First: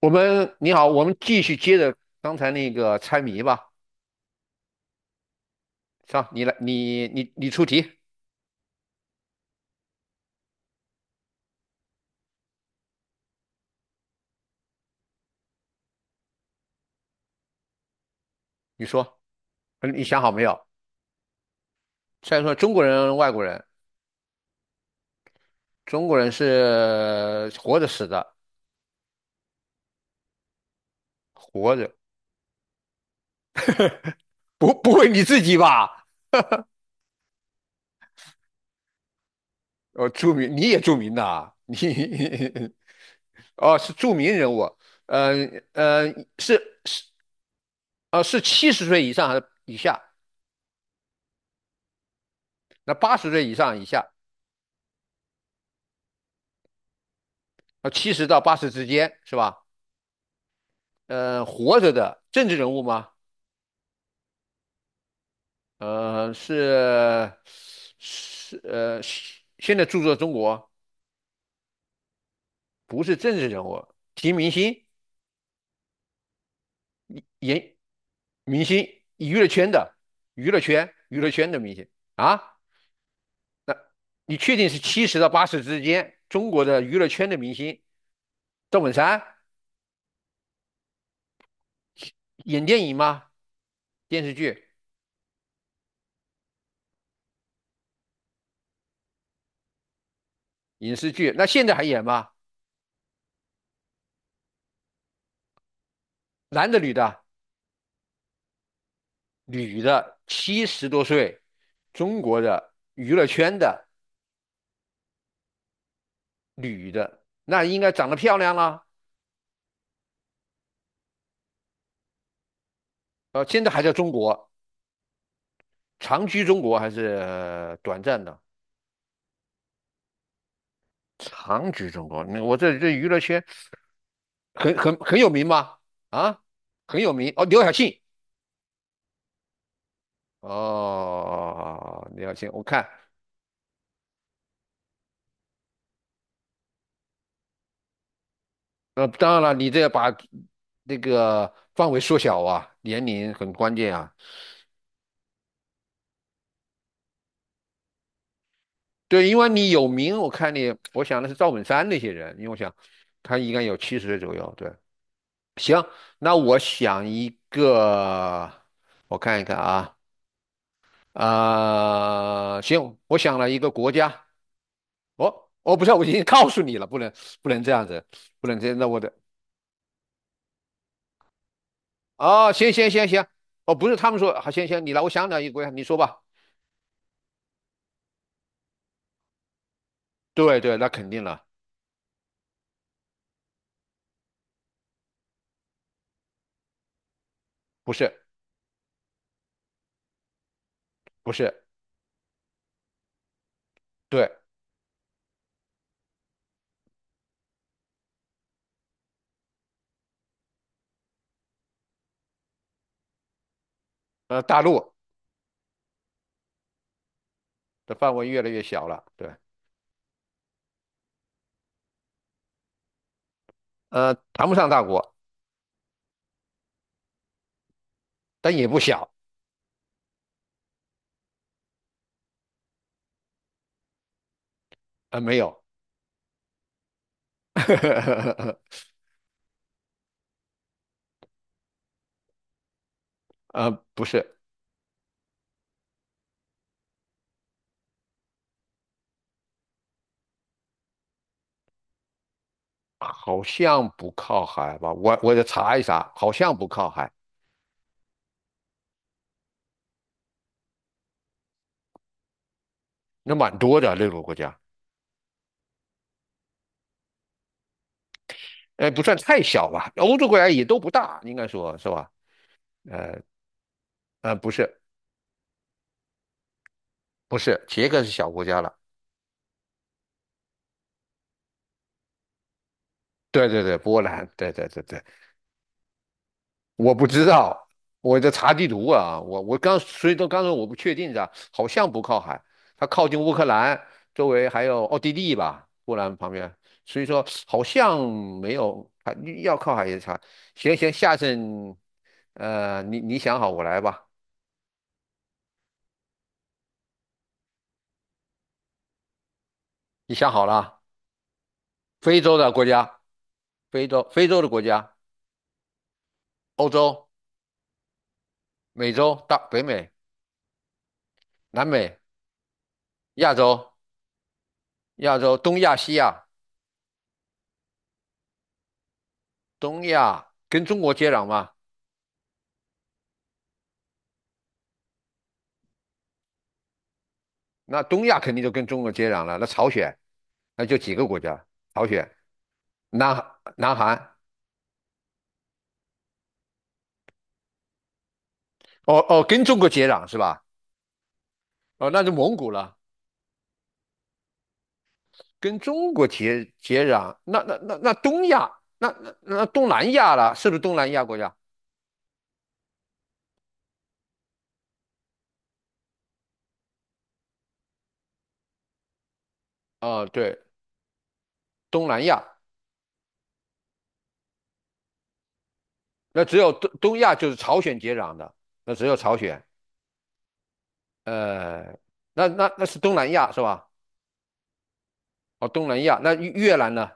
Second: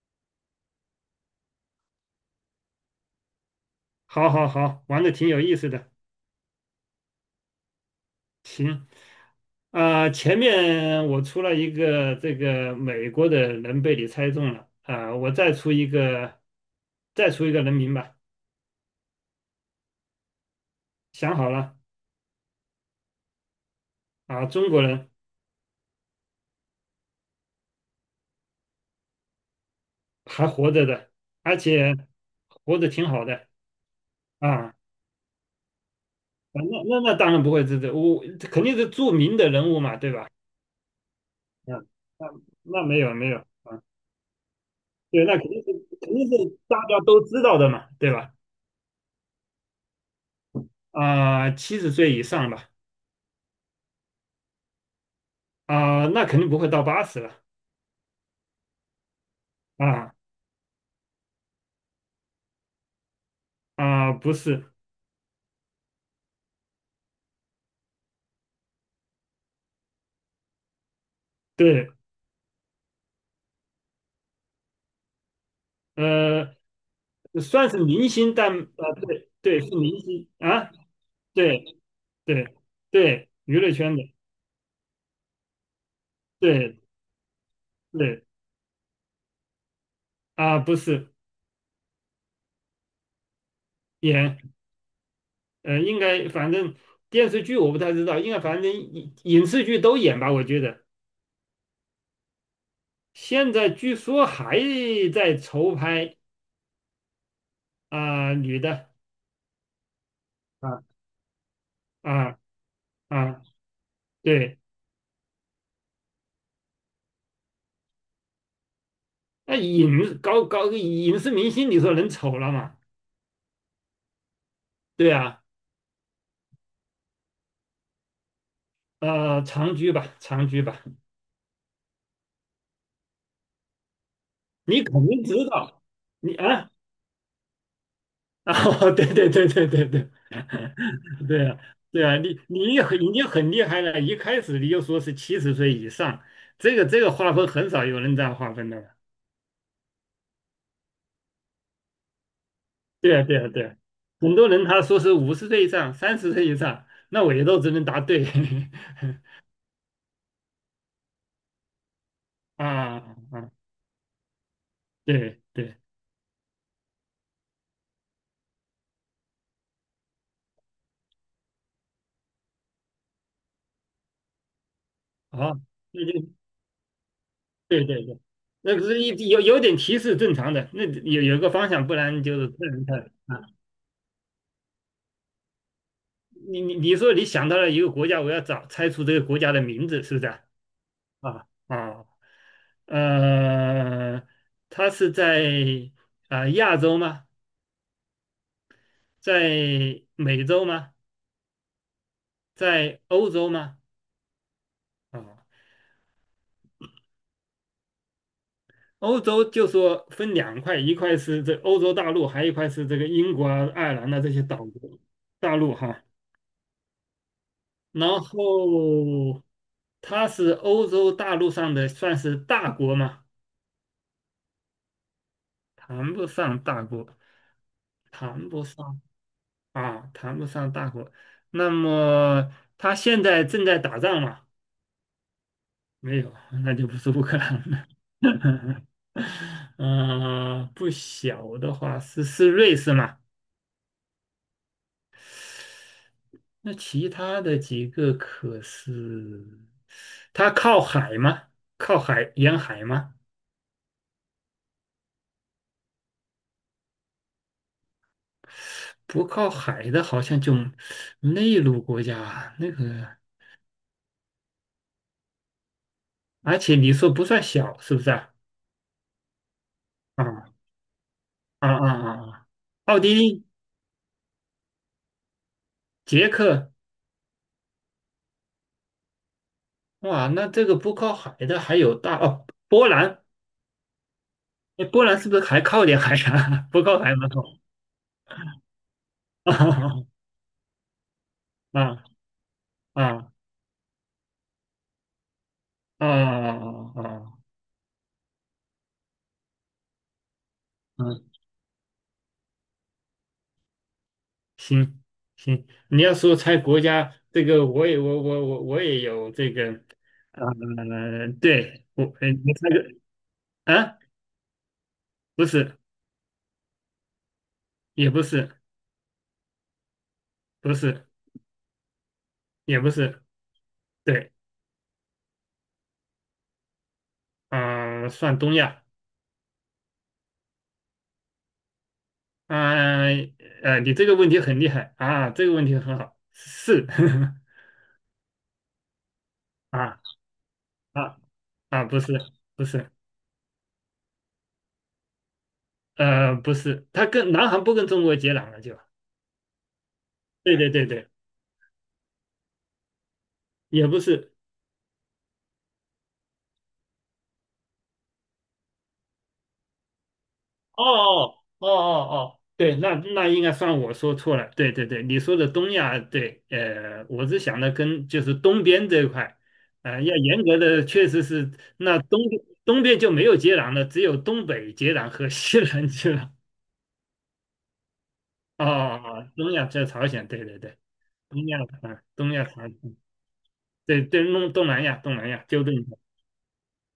你好，我们继续接着刚才那个猜谜吧。好，好，好，玩的挺有意思的。上，你来，你出题，行，啊、前面我出了一个这个美国的人被你猜中了，啊、我再出一个人名吧。你说，你想好没有？想好了，再说中国人、外国人，啊、中国人中国人是活着死的，还活着的，而活着，且活得挺好的不啊。不会你自己吧？那当然不会这，我肯定是著名的人物嘛，哦，对吧？著名，你也著名的啊，你 嗯，那那没有没有 哦啊，是著名人物，对，呃那肯定是呃肯定是是大家是都知道的嘛，对呃吧？是七十岁以上还是以下？啊、七十岁以上吧。那八十岁以上以下，啊、那肯定不会到80了七十到八十之间是吧？啊活着的政治人物吗？啊、不是，呃，是是现在著作中国对，不是政治人物，提明星、呃，算演是明星，但明啊、星、对娱乐对，圈是的明星啊，娱乐圈的明对星啊，对对，娱乐圈的，你确定是七十到八十之间中国对的娱乐圈的明星？对赵本山啊、不是演电影吗？电视演，剧、应该反正电视剧我不太知道，应该反正影视剧都演吧，我觉得影视剧，那现在还演吗？现在据说还在筹拍男的、女的？啊、女的女的，七啊十多岁，中啊国的娱乐啊，圈的对，女的，那应该长得漂亮了。那高高影视明星，你说能丑了吗？现在还在中国，对啊，长居中国还是短暂的？长居吧，长居吧，长居中国，那我这娱乐圈很你很肯很定有知名吗？道，你啊，啊很有名哦，刘晓庆。啊，对对对对对对对啊，对哦，啊，刘晓你庆，我你看，很已经很厉害了，一开始你就说是七十岁以上，这个划分很少有人这样划分的了。当然了，你这把那个范围缩小啊，年对啊龄对啊很对关啊，键啊。很多人他说是50岁以上、30岁以上，那我也都只能答对 对，因为你有名，我看你，我想的是赵本山那些人，因为我 啊想他啊，应该有七十岁左右。对，对对，行，那我想一个，我看一看啊。行，我想了一个国家，哦，好，哦，不是，我那已经就告诉你了，不能这对样子，对对，不能这那样，不那我是的有点提示正常的，那有个方向，不然就是啊、不行能行行看。行，哦，不是，他们说，好，行行，你来，我想了一个国家，你说吧。你说你想到了一个国家，我要猜出这个国家的名字，是不是啊？对对，那肯定了，啊啊，呃，它是在啊、亚洲吗？不是在美洲吗？不是，在欧洲吗？对，啊，欧洲就说分两块，一块是这欧洲大陆，还有一块是这个英国啊、爱尔兰的这些岛大国陆大陆哈。的然范围越来越小了，对，后它是欧洲大陆上的算是大国吗？谈不上大国，谈不上大国，谈但不也不上小，啊，谈不上大国。那么他现在正在打仗吗？没有，没有，那就不是乌克兰了。嗯，不小的话是瑞士嘛？不是，那其他的几个可是，它靠海吗？靠海沿海吗？好像不靠海吧？我得查一查，好像不靠海，不靠海的，好像就内陆国家那个，那蛮多的那个国家。而且你说不算小，是不是啊？不算太小吧，欧洲啊，国家也都不大，应该啊说啊是吧？啊！啊奥地呃利、不是捷克，不是，捷克是小国家了，哇，那这个不靠海的还有大哦，波兰，对对对，波兰，对对对哎，对，波兰是不是还靠点海啊？不我靠不海知吗？道，我在查地图啊，我我刚所以 说刚才我不确定的，好像不啊靠海，它靠近啊乌克兰，周围还有奥地利吧，波啊兰旁边，啊所啊！以说啊好像没有，还要靠海也查，行行，下嗯，次你想好我来吧，行行，你要说猜国家，这个我也有这个，你想呃，好了，对我，非洲的你国猜个家，非啊？洲非洲的国家。不是，欧洲、也不是，美洲、大北美、不是，南美、也不是，亚洲、对，亚洲、东亚、西亚、啊、算东亚。东亚跟中国接壤嘛？啊，你这个问题很厉害啊，这个问题很好，是 那东亚肯定就跟中国接壤了。那朝 鲜，啊那就几个啊国家：啊，朝不鲜、是不是，南南韩。不是，他跟南韩不跟中国接壤了就，哦哦，跟中国接壤是吧？对对对对，哦，那就蒙古了，也不是，跟中国接壤。那东亚，那东南亚了，是不是东哦南亚国家？哦哦哦哦，对，那应该算我说错了，对对对，你说的东亚，对，我是想的跟就是东边这一块，要对，严格的确实是东那南亚，东边就没有接壤了，只有东北接壤和西南接那壤。只有东亚就是朝鲜接壤的，哦，那只有哦朝哦鲜。东亚在朝鲜，对对对，东亚呃，啊，那东亚那那朝是东鲜，南亚是吧？对对，东南亚，东南亚，哦，纠东正南一下，亚，那越南呢？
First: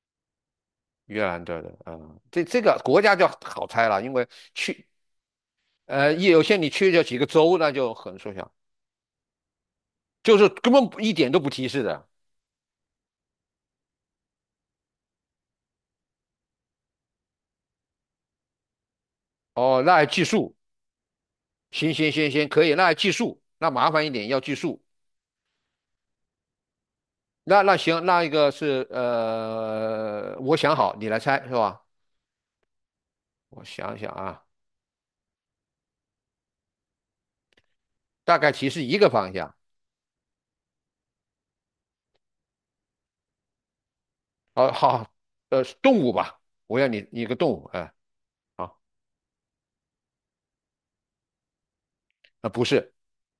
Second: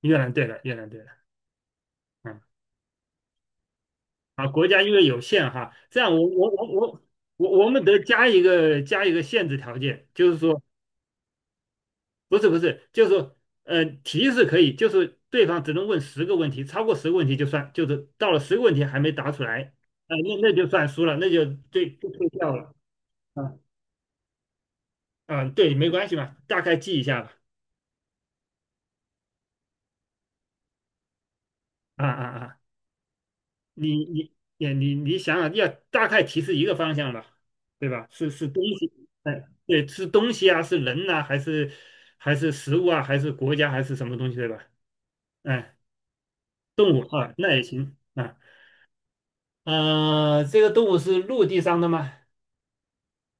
越南对了，越南对了，越南对的，嗯，嗯，这个国家就好猜了，因为啊，国家去因为有限哈，这样也有些你去这几个州，那我们就得很加缩一小，个加一个限制条件，就就是是说根本不一点都不提示的。不是不是，就是说提示可以，就是对方只能问十个问题，超过十个问题就算，就是到了十个问题还没答出来，哦，那还计那数，就算输了，那就对行就行退行行，票可以，了，那还计数，啊那麻烦一点要计数。啊，对，没关系嘛，大概记一下吧，那行，那一个是我想好，你来猜是吧？啊啊啊。我想你想你啊，也你你想想，要大概提示一个方向吧，对吧？是大是概东提示一个西，方哎，向。对，是东西啊，是人呐、还是食物啊，还是国家，还是什么东西，对吧？哦，好，哎，动物吧，我要动物你一啊，个那动也物，哎、行啊。好。这个动物是陆地上的吗？啊不是，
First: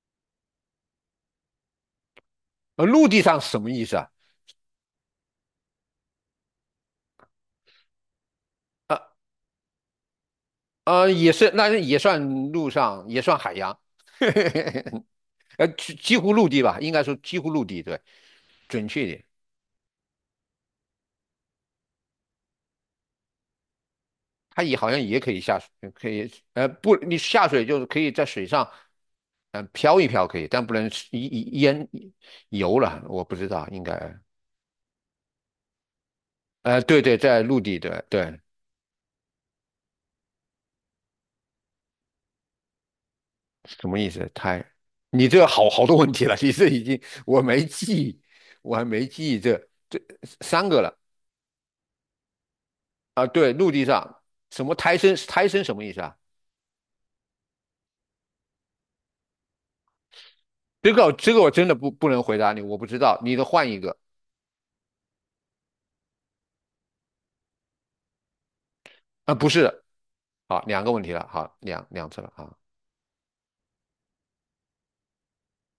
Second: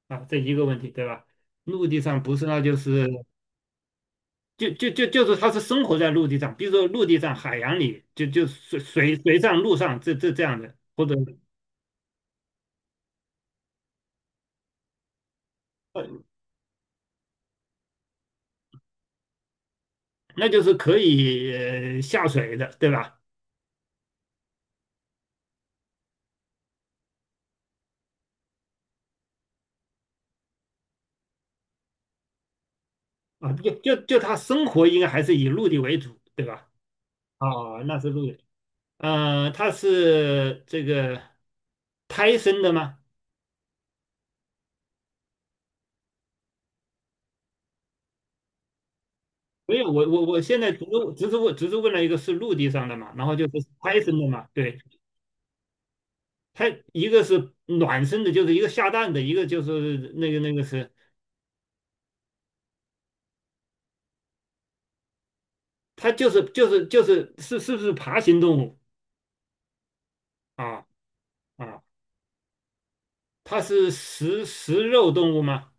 啊，这一个问题，对吧？陆地上不是，那就陆是地上什么意思啊？就就就就是它是生活在陆地上，比如说陆地上、海洋里，就水呃水水上、陆上，这样的，或者。也是，那也算陆上，也算海洋，几乎陆地吧，应该说几乎陆地，对，准确一点，那就是可以下水的，对吧？它也好像也可以下水，可以，不，你下水就是可以在水上，嗯、漂一漂可以，但不能一淹游了，我不知啊，道，就应就该，就他生活应该还是以陆地为主，对吧？对对，在陆地，啊，那对是陆对，地。它是这个胎生的吗？什么意思？胎？你这好多问题了，你这已经我没记忆我还没记忆这没有，这我现三在只个了是只是问只是问了一个是陆地上的嘛，啊。然后就是对，陆地胎生上的嘛，什么对，胎生？胎生什么意思啊？它一个是卵生的，就是一个下蛋的，一个就是那个是这个我真的不能回答你，我不知道。你得换一个它就是是不是爬行动物啊，不是，好，两啊个问题了，好，啊？两次了啊。它是食肉动物吗？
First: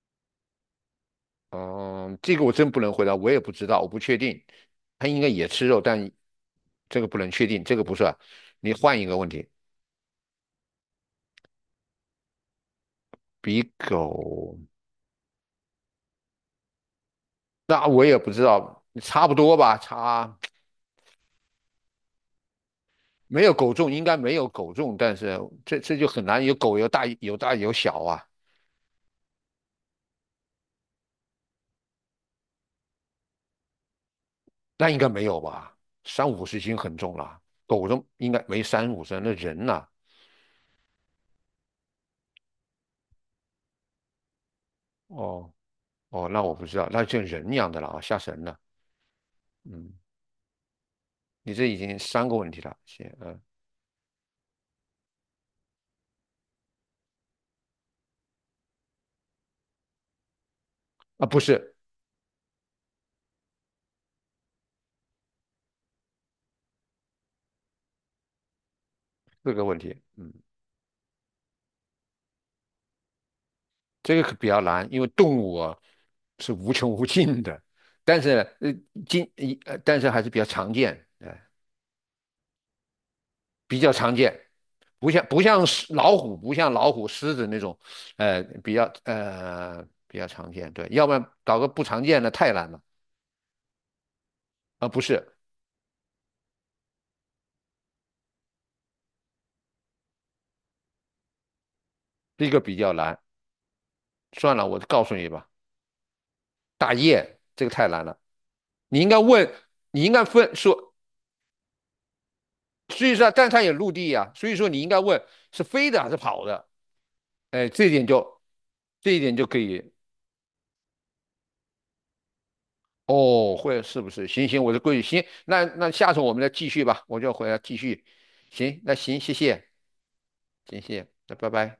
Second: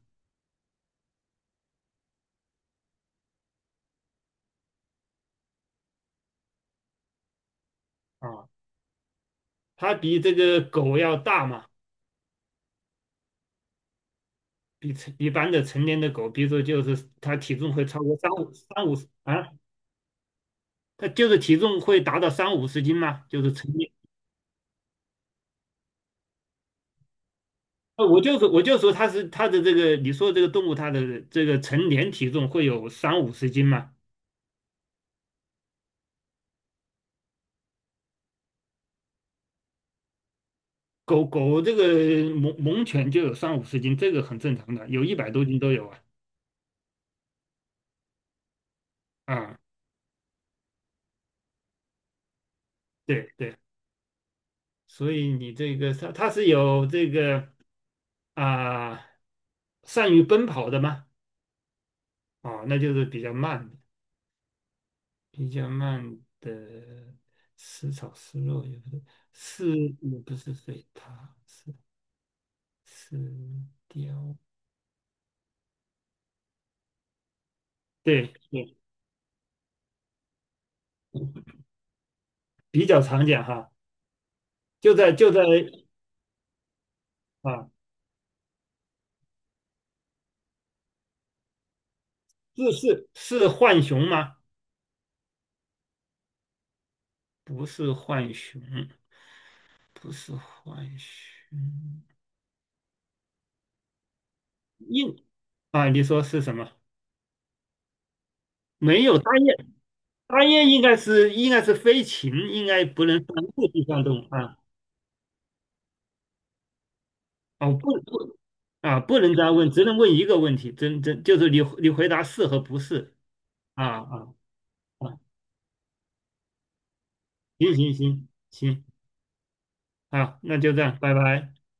嗯，这个我真不能回答，我也不知道，我不确定。它应该也吃肉，但这个不能确定，这个不是。啊？你换一个问题，它比这个狗要大嘛，比狗，比成一般的成年的狗，比如说就是它体重会那超我也过不知道，三五十差不啊，多吧，差。它就是体重会达到三五十斤嘛，没就有是成狗重，年。应该没有狗重，但是这就很难有狗有大有大有小我啊，就说我就说它是它的这个，你说这个动物它的这个成年体重会有三五十斤嘛？那应该没有吧？三五十斤很重了，狗重应该没三五十，那人呐、狗狗这个猛犬就有三五十斤，这个很正常的，有一百多哦斤都有啊。哦，那我不知道，那就人一样的了啊，吓神了。啊，嗯，你这已经三个问题了，行，对嗯对，所以你这个它是有这个啊、善于奔跑的吗？啊不是啊，那就是比较慢的，比较慢的食炒食肉也不对，四个是问题，也嗯，不是水獭，是是这个可雕，比较难，因为动物啊是无穷无尽的，但是对呃对，今还是比较常见，哎。比较常见哈，比较常见，就不在像就不在像老虎，不像老虎、狮子那啊，种，比较比较常见。对，要不然搞个不常见的太难这了是浣熊吗？啊，不是不是浣熊，不是浣熊，这个比较难。算了，我告诉应你吧，啊，你说是什么？大雁这个太难了，你没应该有大问，雁，你应该大分雁应说，该是应该是飞禽，应该不所以能说，算但它陆也地陆上地动物呀、所以啊说你应该问是飞的还是跑的，哎，哦，不不啊，这不一能点就再可问，只以。能问一个问题，真就是你回答是和不是哦，会啊是不啊是？行行，我的规矩啊，行。那下次我们再继续吧，我就回来行继行续。行行，行那行，谢谢。啊，那就谢这样，谢，拜那拜拜。拜。